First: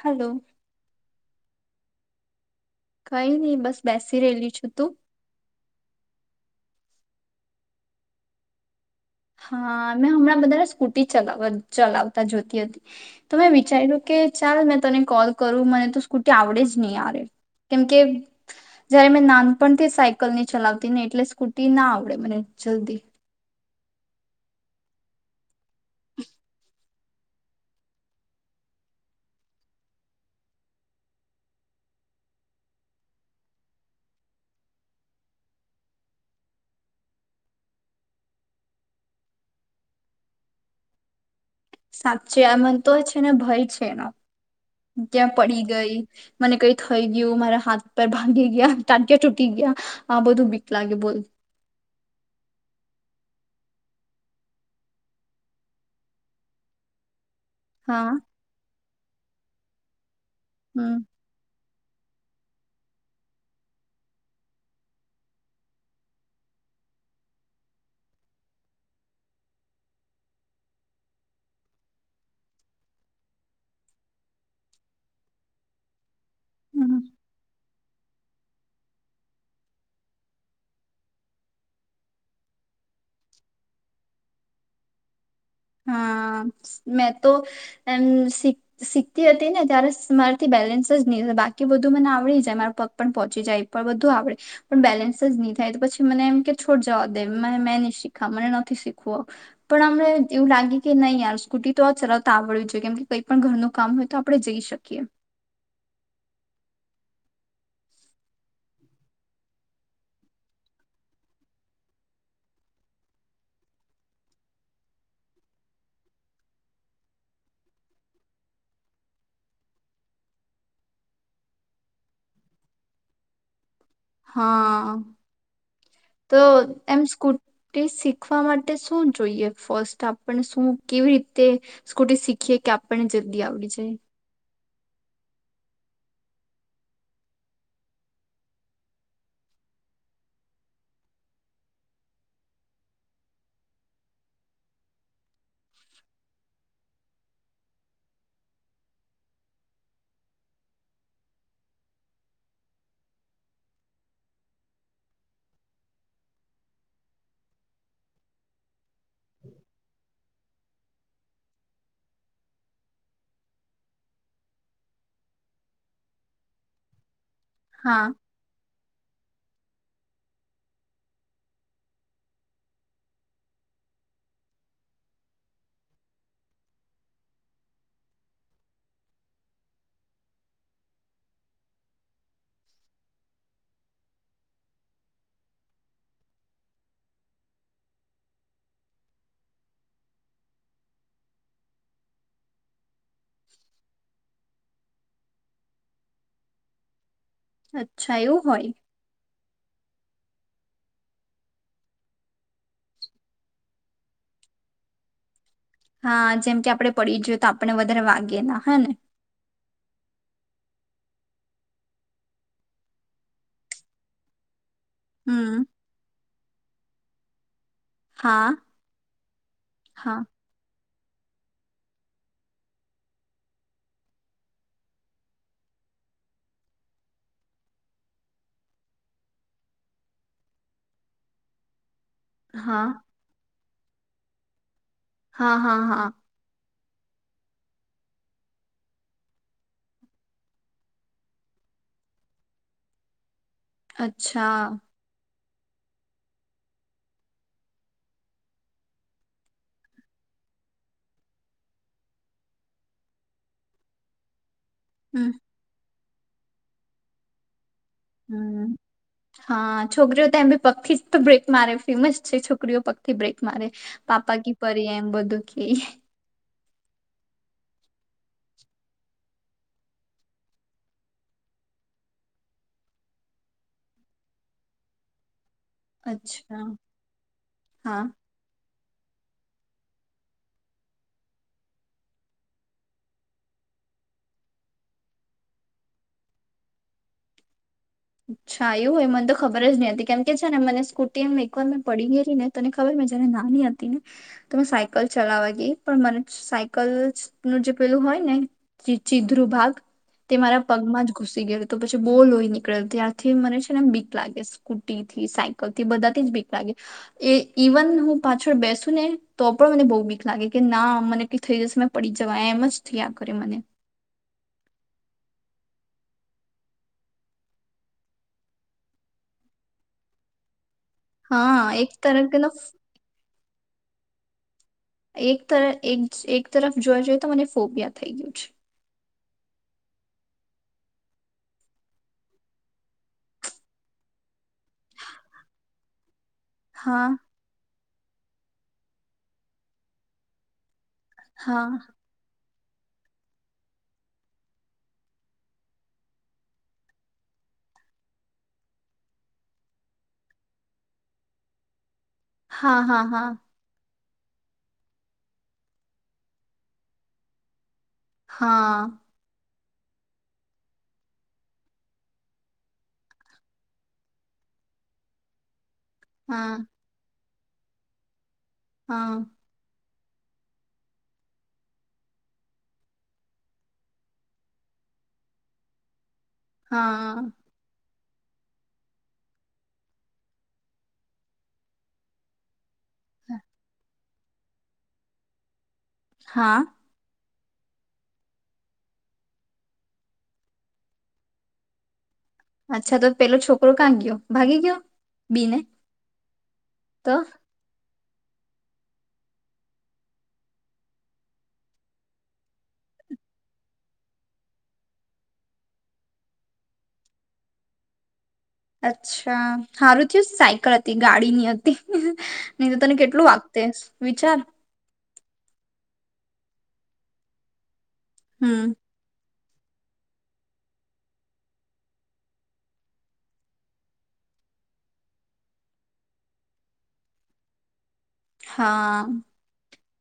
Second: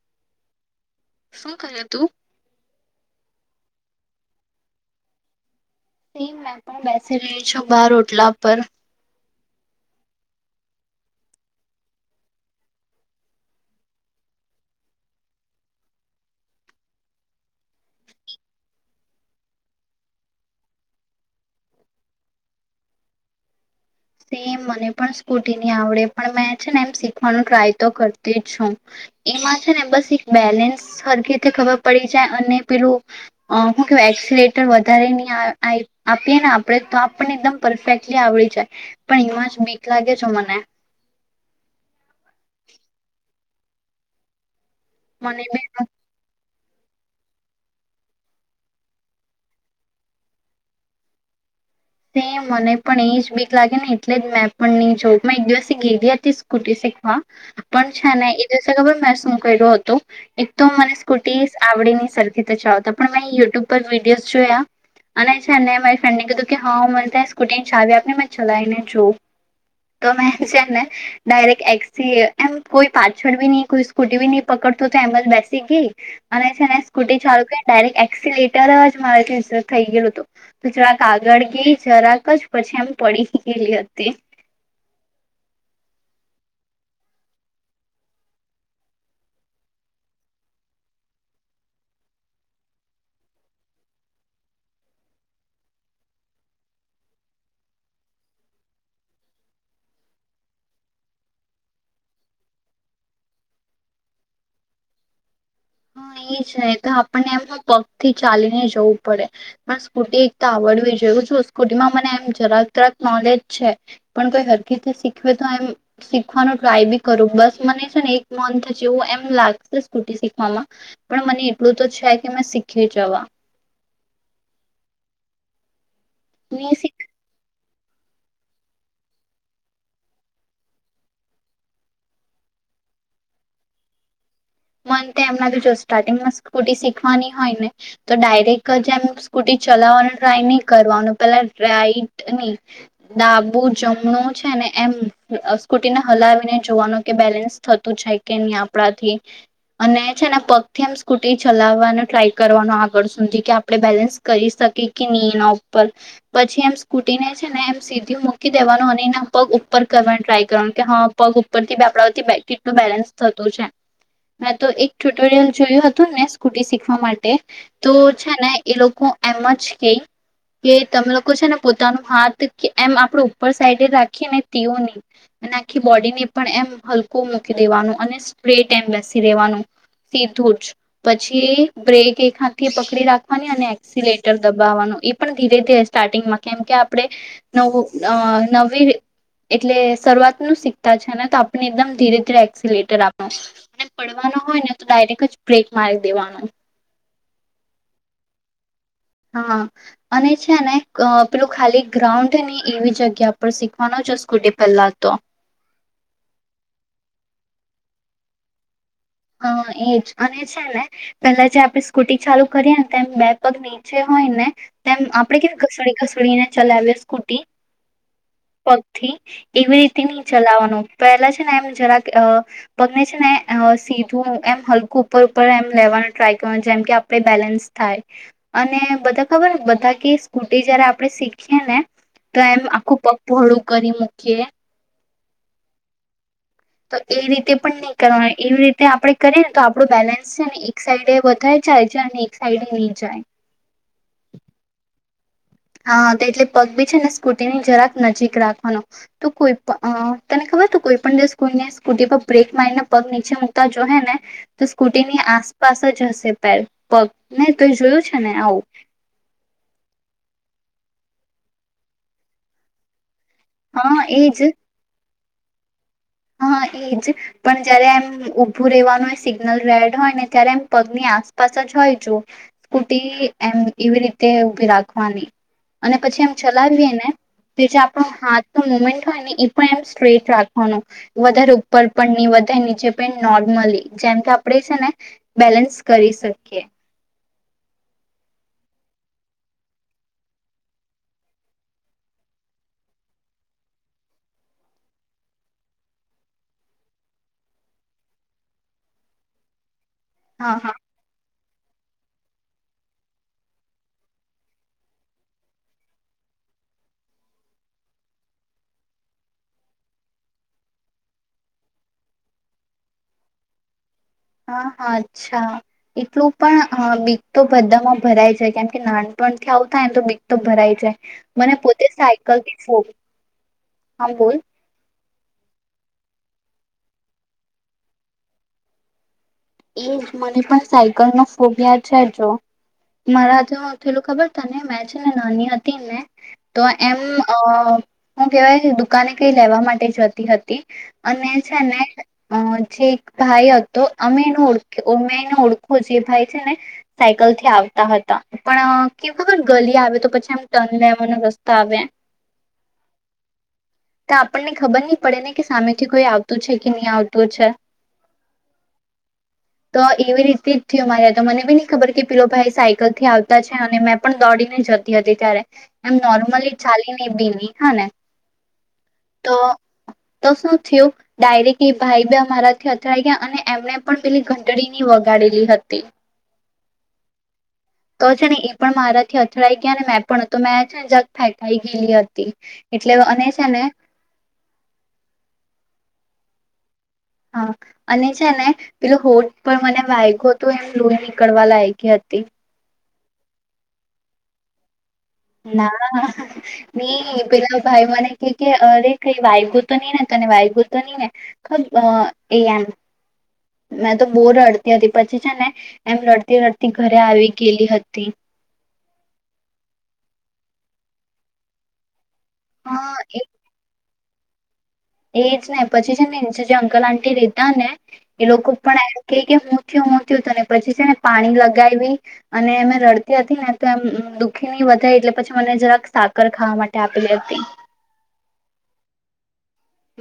Hello શું કરે તુ કઈ નહી બસ બેસી રહેલી છું તું સેમ મેં પણ બેસી રહી છું બાર રોટલા પર હા મેં હમણાં બધા સ્કૂટી ચલા ચલાવતા જોતી હતી તો મેં વિચાર્યું કે ચાલ મેં તને કોલ કરું મને તો સ્કૂટી આવડે જ નહી યાર કેમકે જયારે મેં નાનપણથી સાયકલની ચલાવતી નહી એટલે સ્કૂટી ના આવડે મને જલ્દી સેમ મને પણ સ્કૂટી ની આવડે પણ મેં છે ને એમ શીખવાનું ટ્રાય તો કરતી જ છું એમાં છે ને બસ એક બેલેન્સ હરખી રીતે ખબર પડી જાય અને પેલું હું કે વેક્સિલેટર વધારે નહી આપીએ ને આપણે તો આપણને એકદમ પરફેક્ટલી આવડી જાય પણ એમાં જ બીક લાગે છે જો મને સાચચે આમન તો છે ને ભય છે એનો ત્યાં મને પડી બી ગઈ મને કઈ થઈ ગયું મારા હાથ પર ભાાગી ગયા ટાંટ્યા તૂટી ગયા આ બધું બીક લાગે બોલ સેમ મને પણ એજ બીક લાગે ને એટલે જ મેં પણની જોઉં મેં એક દિવસ ગેલી હતી સ્કૂટી શીખવા પણ હા છે ને એ દિવસ ખબર મેં સુ કર્યો હતો એક તો હમ મને સ્કૂટી આવડી ની સરખી તો ચાવતા પણ મેં યુટ્યુબ પર વિડીયોઝ જોયા અને છે ને મારી ફ્રેન્ડને કીધું કે હા હું મને ત સ્કૂટી ને ચાવી આપને મેં ચલાવીને જોં તો મેં છે ને ડાયરેક્ટ એક્સી એમ કોઈ પાછળ બી નહી કોઈ સ્કૂટી નહી પકડતું તો એમ બેસી ગઈ અને છે ને હમ સ્કૂટી ચાલુ ડાયરેક એક્સિલેટર જ મારેથી સરખાઈ ગેલું હતુ જરાક આગળ ગળગી જરાક જ પછી એમ પડી ગયેલી હતી હા મેં તો એમ શી શીખતી હતી ને ત્યારે મારાથી બેલેન્સ જ નહી બાકી બધું મને આવડી જાય મારા પગ પણ પહોંચી જાય પણ બધું આવડે પણ બેલેન્સ જ નહી થાય તો પછી મને એમ કે છોડ જવા દે મેં નહી શીખા મને નથી શીખવું પણ હમેં એવું લાગે કે નહીંયાર સ્કૂટી તો આ ચલાવતા આવડવી જોઈએ કેમ કે કઈ પણ ઘરનું કામ હોય તો આપડણે જઈ શકીએ હા એ છે તો આપણને એમ પગથી ચાલીને જવું પડે પણ સ્કૂટી એક તો આવડવી જોઈએ સ્કૂટીમાં મને એમ જરાક તરાક નોલેજ છે પણ કોઈ હરકી શીખવે તો એમ શીખવાનું ટ્રાય બી કરું બસ મને છે ને એક મંથ જેવું એમ લાગશે સ્કૂટી શીખવામાં પણ મને એટલું તો છે કે મેં શીખી જવા હા તો નહી શીખ એમ સ્કૂટ તે શીખવા માટે શું જોઈએ ફર્સ્ટ આપને શું કેવી રીતે સ્કૂટી શીખીએ કે આપણને જલ્દી આવડી જાય મન એમનાથી જો સ્ટાર્ટિંગમાં સ્કૂટી શીખવાની હોય ને તો ડાયરેક્ટ જે એમ સ્કૂટી ચલાવવાનું ટ્રાય નહી કરવાનું પેલા રાઈટ નહી ડાબુ જમણું છે ને એમ સ્કૂટીને હલાવીને જોવાનું કે બેલેન્સ થતું જાય કે નહી, આપણાથી અને છે ને પગથી એમ સ્કૂટી ચલાવવાનું ટ્રાય કરવાનું આગળ સુધી કે આપણે બેલેન્સ કરી શકીએ કે નહી, એના ઉપર પછી એમ સ્કૂટીને છે ને એમ સીધું મૂકી દેવાનું અને એના પગ ઉપર કરવાનું ટ્રાય કરવાનું કે હા પગ ઉપરથી આપણાથી કેટલું બેલેન્સ થતું છે. મેં તો એક ટ્યુટોરિયલ જોયું હતું ને સ્કૂટી શીખવા માટે તો હા છે ને એ લોકો એમ જ કઈ કે તમે લોકો છેો ને પોતાનું હાથ એમ આપડ ઉપર સાઈડ રાખીને તેીઓની અને આખી બોડીને પણ એમ હલકું મૂકી દેવાનું અને સ્ટ્રેટ એમ બેસી જ પછી બ્રેક એ ખાથી પકડી રાખવાની અને એક્સિલેટર દબાવવાનું એ પણ ધીરે ધીરે સ્ટાર્ટિંગમાં કેમ કે આપણે નવું નવી એટલે શરૂઆત ન સીતા છે, ને તો આપણે એકદમ ધીરે ધીરે એક્સિલેટર આપ પડવાનો હોય ને તો ડાયરેક્ટ જ બ્રેક માર્ક દેવાનો અચ્છા એવું હોય? હા અને છે ને પેલું ખાલી ગ્રાઉન્ડ ની એવી જગ્યા પર શીખવાનો છે, સ્કૂટી પહેલા તો હા જેમ કે આપડે પડી ગયએ તો આપડણે વધારે વાગેએ ના હે ને હા એજ અને છે ને પેલા જે આપણે સ્કૂટી ચાલુ કરીએ ને તેમ બે પગ નીચે હોય ને તેમ આપડ કેવી હમ ઘસોડી ઘસોડી ને ચલાવે સ્કૂટી હા પથી એવી રીતે હા નહી ચલાવાનો પહેલા છે ને એમ જરાક પગને છે, ને સ ું એમ હલકું ઉપર ઉપર એમ લેવાનું ટ્રાય કરવાનું જેમ કે આપડણે બેલેન્સ થાય અને બધા ખબર બધા કે સ્કૂટી જયારે આપણે શીખીએ ને તો એમ હા આખું પગપોળું કરી મૂકીએ હા હા હા તો એ રીતે પણ નહી કરવાનું એવી રીતે આપડણે કરીએ ને તો આપણું બેલેન્સ છે, ને એક સાઈડે વધારે જાય છે અને એક સાઈડે નહી, જાય અચ્છા હ તો એટલે પગ બી છે, ને સ્કૂટીની જરાક નજીક રાખવાનો તો કોઈ પણ તને ખબર તો કોઈ પણ દ સ્કૂટી પર બ્રેક મારીને પગ નીચે મકતા જોઈએ ને તો સ્કૂટી ની હમ આસપાસ જ હશે [unintelligible] છે ને હમ્મ આવું હા છોકરીઓ તોી પખી જ તો બ્રેક મારે ફેમસ છે, છોકરીઓ પ થી બ્રેક મારે હા પાપા એજ ક પરી એમ બધું દુઃખી હા એજ પણ જયારે એમ ઉઊભું રવાનું એ સિગ્નલ રેડ હોય ને ત્યારે એમ પગની આસપાસ જ હોય, જોુ સ્કૂટી એમ એવી રીતે ઉભી રાખવાની અને પછી એમ અચ્છા ચલાવીએ ને પ જે હા આપણું હાથ ન મુમેન્ટ ને એઇ એમ સ્ટ્રેટ રાખ વધારે ઉપર પણ નહી વધારે નીચે પણ નોર્મલી જેમ કે આપણેે છે, ને બેલેન્સ કરી શકીએ અચ્છા એું હોય મને તો ખબર જ નહ હતી કેમ કે છે, ને મને સ્કૂટી એમ એક વાર મેં પડી ગયેલી ને તને ખબર જારે નાની હતી ને તો મે સાયકલ ચલાવા ગઈ પણ મને સાયકલ નું જે પેલું હોય ને ચીધ્રુ ભાગ તે હા મારા હા પગમાં જ ઘુસી ગયો તો પછી બોલ હોય નીકળે ત્યારથી મને છે, ને બીક લાગે સ્કૂટી થી સાયકલ થી બધાથી જ બીક લાગે એ ઇવન હું પાછળ બેસુ ને તો પણ મને બહુ બીક લાગે કે ના મને થઈ જશે પડી જવા એમ જ થ આ કરે મને હા હા અચ્છા એટલું પણ બીક તો બધામાં ભરાય જાય કેમ કે નાનપણથી આવતાાય ને તો બીક તો ભરાય જાય મને હા પોતે એક તરફ તેનો સાયકલથી જોવું હ બોલ એક તર એક તરફ જોવા જઈએ તો મને ફોબિયા થઈ ગયું છે, એ જ મને પણ સાયકલ ન ફોબિયા છે જો મારા તુ પેલું ખબર તને મેં છે ને નાની હતી ને તો એમ હા અ હું કેવાય દુકાને કઈ લેવા માટે જતી હતી. અને હા છેને અ છેક ભાઈ હતો અને ઓળખે ઓ મેને ઓળખો જે ભાઈ છે ને સાયકલ થી આવતા હતા પણ કેવું ખબર ગલી આવે તો પછી આમ ટન લેવાનો રસ્તા આવે. હા હા હા. તો આપણને ખબર ની પડે ને કે સામેથી કોઈ આવતું છે કે ની આવતું છે. હા. તો એવી રીતે જ થયો મારી તો મને બી ની ખબર કે પેલો ભાઈ સાયકલ થી આવતા છે અને મેં પણ દોડીને જતી હતી ત્યારે. એમ નોર્મલી હા હા ચાલીને બીલી હા ને. હા. તો તો શું થયું ડાયરેક્ટ એ ભાઈ બી અમારાથી અથડાઈ ગયા અને એમને પણ પેલી ઘંટડી ની વગાડેલી હતી હા. તો છે ને એ પણ મારાથી અથડાઈ ગયા ને મેં પણ તો મેં છે ને જરાક ફેંકાઈ ગયેલી હતી. એટલે અને છે ને હા. હા અને છે ને પેલો હોટ પણ મને વાયગો તો એ ફ્લુ નીકળવા લાયગી હતી. અચ્છા તો પેલો છોકરો કા ગયો ભાગી ગયો. બીને ના તો ની પેલા ભાઈ મને કેય કે અરે કાંઈ વાઈગુ તો નઈ ને તને વાઈગુ તો ની ને ખબ એ એમ મેં તો બો રડતી હતી પછી છે ને એમ રડતી રડતી ઘરે આવી ગયેલી હતી. અચ્છા હારું થયું સાયકલ હતી ગાડી ની હતી. નહી તો તને હા કેટલું વાગતે. વિચાર. એજ ને પછી છે અંકલ આંટી રેતા ને એ લોકો હમ પણ એ કેય કે હું થયું હું થયું તને પછી છે ને પાણી લગાયવી અને એમે રડતી હતી ને તો એમ દુઃખી નહીં વધાય એટલે પછી મને જરાક સાકર ખાવા માટે આપેલી હતી. હા.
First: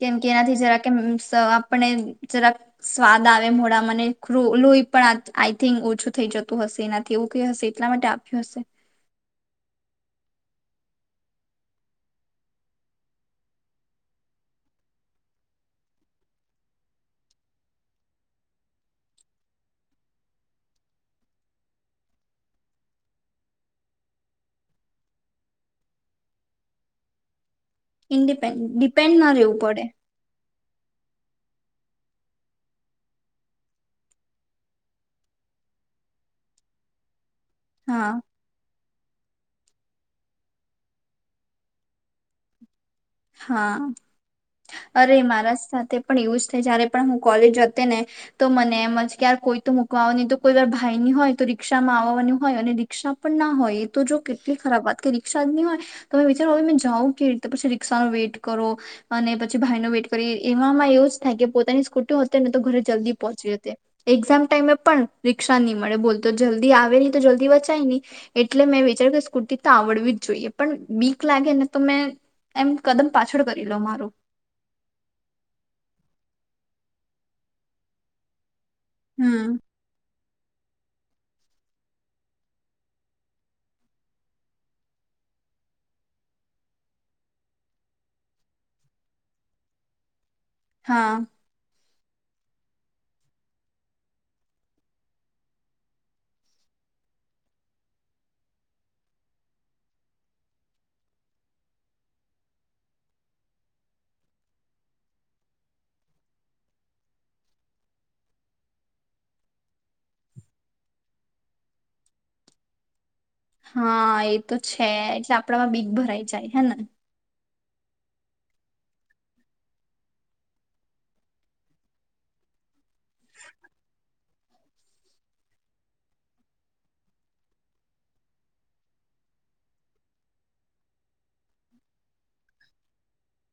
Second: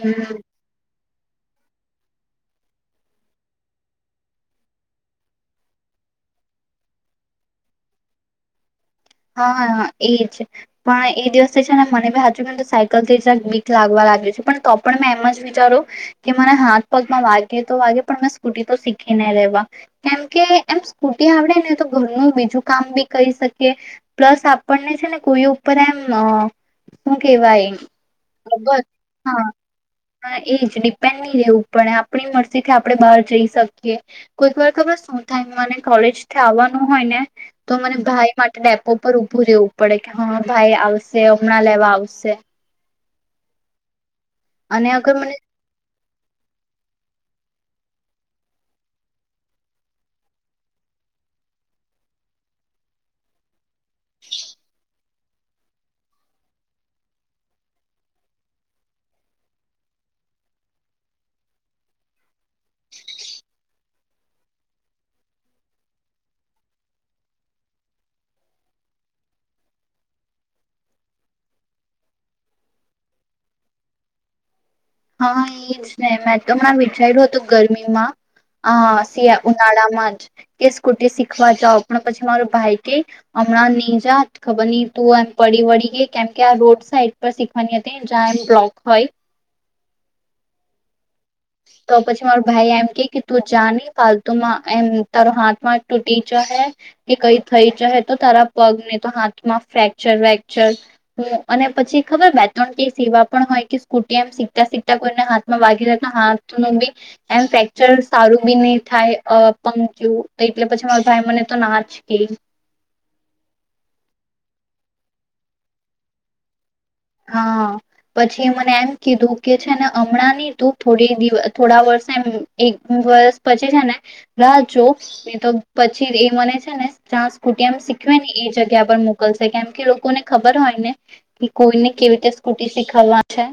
કેમ કે હમ એનાથી જરા કેમ ત આપને જરાક સ્વાદ આવે મોડા મને લોહી પણ આઈ થિંક ઓછું થઈ જતું હશે એનાથી એવું કઈ હશે એટલા માટે આપ્યું હશે. હા એજ પણ એ દિવસથી છે ને મને બી હાચું કે સાયકલ થી છે બીક લાગવા લાગી છે પણ તો પણ મેં એમ જ વિચારું કે મરા હાથ પગમાં વાગે તો વાગે પણ મેં સ્કૂટી તો શીખી ને રેવા કેમકે એમ સ્કૂટી આવડે ને તો ઘરનું બીજું કામ બી કરી શકીએ પ્લસ આપણને છે ને કોઈ ઉપર એમ હું કેવાય ઇન્ડિપેન્ડ ખબર ડિપેન્ડ ના હા રેવું પડે. હા એજ ડિપેન્ડ ની રેવું પડે આપણી મરજી થી આપડે બહાર જઈ શકીએ કોઈક વાર ખબર શું થાય મને કોલેજ થી આવવાનું હોય ને તો મને હા ભાઈ માટે ડે ઉપર ઊભું રેવું પડે કે હા ભાઈ આવશે હમણાં લેવા આવશે. હા. અને અગર અરે મને મારા સાથે પણ એવુંજ થાય જયારે પણ હું કોલેજ ને તો મને એમ જ કાર કોઈ તો મૂકવાવા ન તો કોઈ વાર ભાઈ ની હોય તો [unintelligible] આવવાની હોય અને [unintelligible] પણ ના હોય. તો જો કેટલી ખરાબ વાત કરી. [unintelligible] હોય તમે વિચારો મે જાવં કે રીતે પછી રિક્ષા ન વેટ કરો અને પછી ભાઈ [unintelligible] વેટ કરો એમાં એવું જ થાય કે પોતાની સ્કૂટી હો ને તો ઘરે જલ્દી પહોંચી જ એક્ઝામ ટાઈમે પણ [unintelligible] નહી મળે બોલ તો જલ્દી આવે નહી તો જલ્દી વચાય નહી એટલે મેં વિચાર્યું કે સ્કૂટી તો આવડવી જ જોઈએ પણ બીક લાગે ને તો મેં એમ કદમ પાછળ કરી લો મારું. હા એજ ને મેં તો હમણાં વિચાર્યું હતું ગરમીમાં. હા સિયા હમ ઉનાળા માં જ. કે સ્કૂટી શીખવા જાાવ પણ પછી મારો ભાઈ કે હમણાં નહી જા ખબર [unintelligible] તું એમ પડી વળી ગઈ કેમ કે આ રોડ સાઈડ પર શીખવાની હતી જ્યાં એમ બ્લોક હોય. હા. તો પછી મારો ભાઈ એમ કે કે તું જા નહી પાલતુમાં એમ તારો હાથમાં તૂટી જહે કે કઈ થઈ જહે તો તારા પગને તો હાથમાં ફ્રેક્ચર વેક્ચર હું અને પછી ખબર [unintelligible] સેવા પણ હોય કે સ્કૂટી એમ સીખતા સીખતા કોઈને હાથમાં વાગી હાથ નું બી એમ ફેક્ચર સારું બી નહી થાય [unintelligible] એટલે પછી મારા ભાઈ મને તો ના જ કે. હા એ તો છે, એટલે આપડામાં બીક ભરાઈ જાય હે ને. હા પછી મને એમ કીધું કે છે, ને હમણાં નહ તું થોડી દિવસ થોડા વર્ષે એમ બસ પછી છે. રાહ જો તો પછી એ મને છે, ને જ્યાં સ્કૂટમ શીખવે ને એ જગ્યા પર મોકલશે કેમ કે લોકોને ખબર હોય ને કે કોઈને કેવી રીતે સ્કૂટી શીખવવા છે.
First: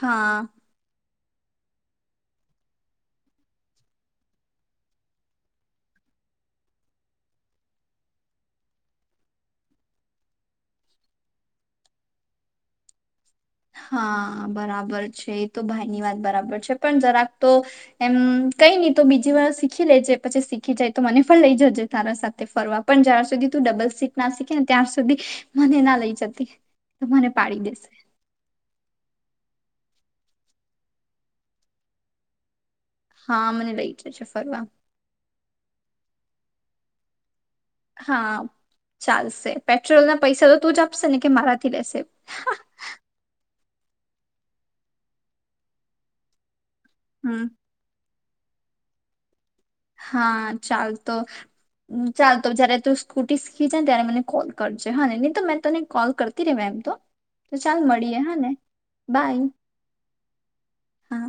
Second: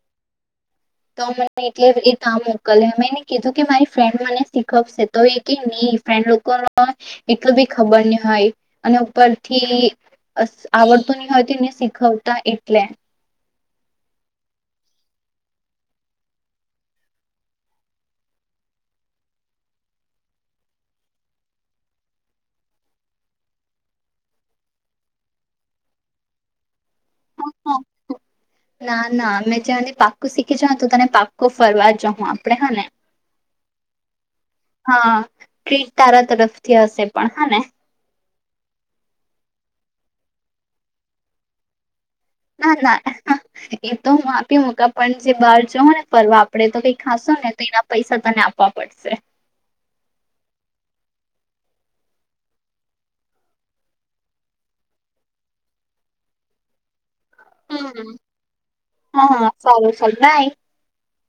હા. તો મને એટલે એ તામ મોકલે મેં એને કીધું કે મારી ફ્રેન્ડ મને શીખવશે તો એ કે નહી ફ્રેન્ડ લોકો ન એટલું બી ખબર નહી હોય અને ઉપરથી આવડતું નહી હોય તોને- [unintelligible] એટલે. હા બરાબર છે એ તો ભાઈ ની વાત બરાબર છે, પણ જરાક તો એમ કઈ નહી તો બીજી વાર શીખી લેજે પછી શીખી જાય તો મને પણ લઈ જજે તારા સાથે. તો મને પાડી દેશે. ના ના અમે તને પાક્કોું શીખી જાઉ તો તને પાક્કો ફરવા જઉં આપડે હા ને. હા મને લઈ જ [unintelligible] ફરવા. હા ટ્રીટ તારા તરફથી હશે પણ હા ને. હા ચાલશે પેટ્રોલ ના પૈસા તો તું જ આપશે ને કે મારાથી લેશે. ના ના એ તો આપી [unintelligible] પણ જે બહાર જવ ને ફરવા આપ આપડે તો કઈ ખાસશે હમ ને તો એના પૈસા તને આપવા પડશે. હા ચાલ તો ચાલ તો જયારે તું સ્કૂટી શીખી જ ને ત્યારે મને કોલ કરજે હા નહી તો મેં તને કોલ કરતી રેવા એમ તો તો ચાલ હમ મળીએે હા ને બાય હા સારું ચાલ બાય હા.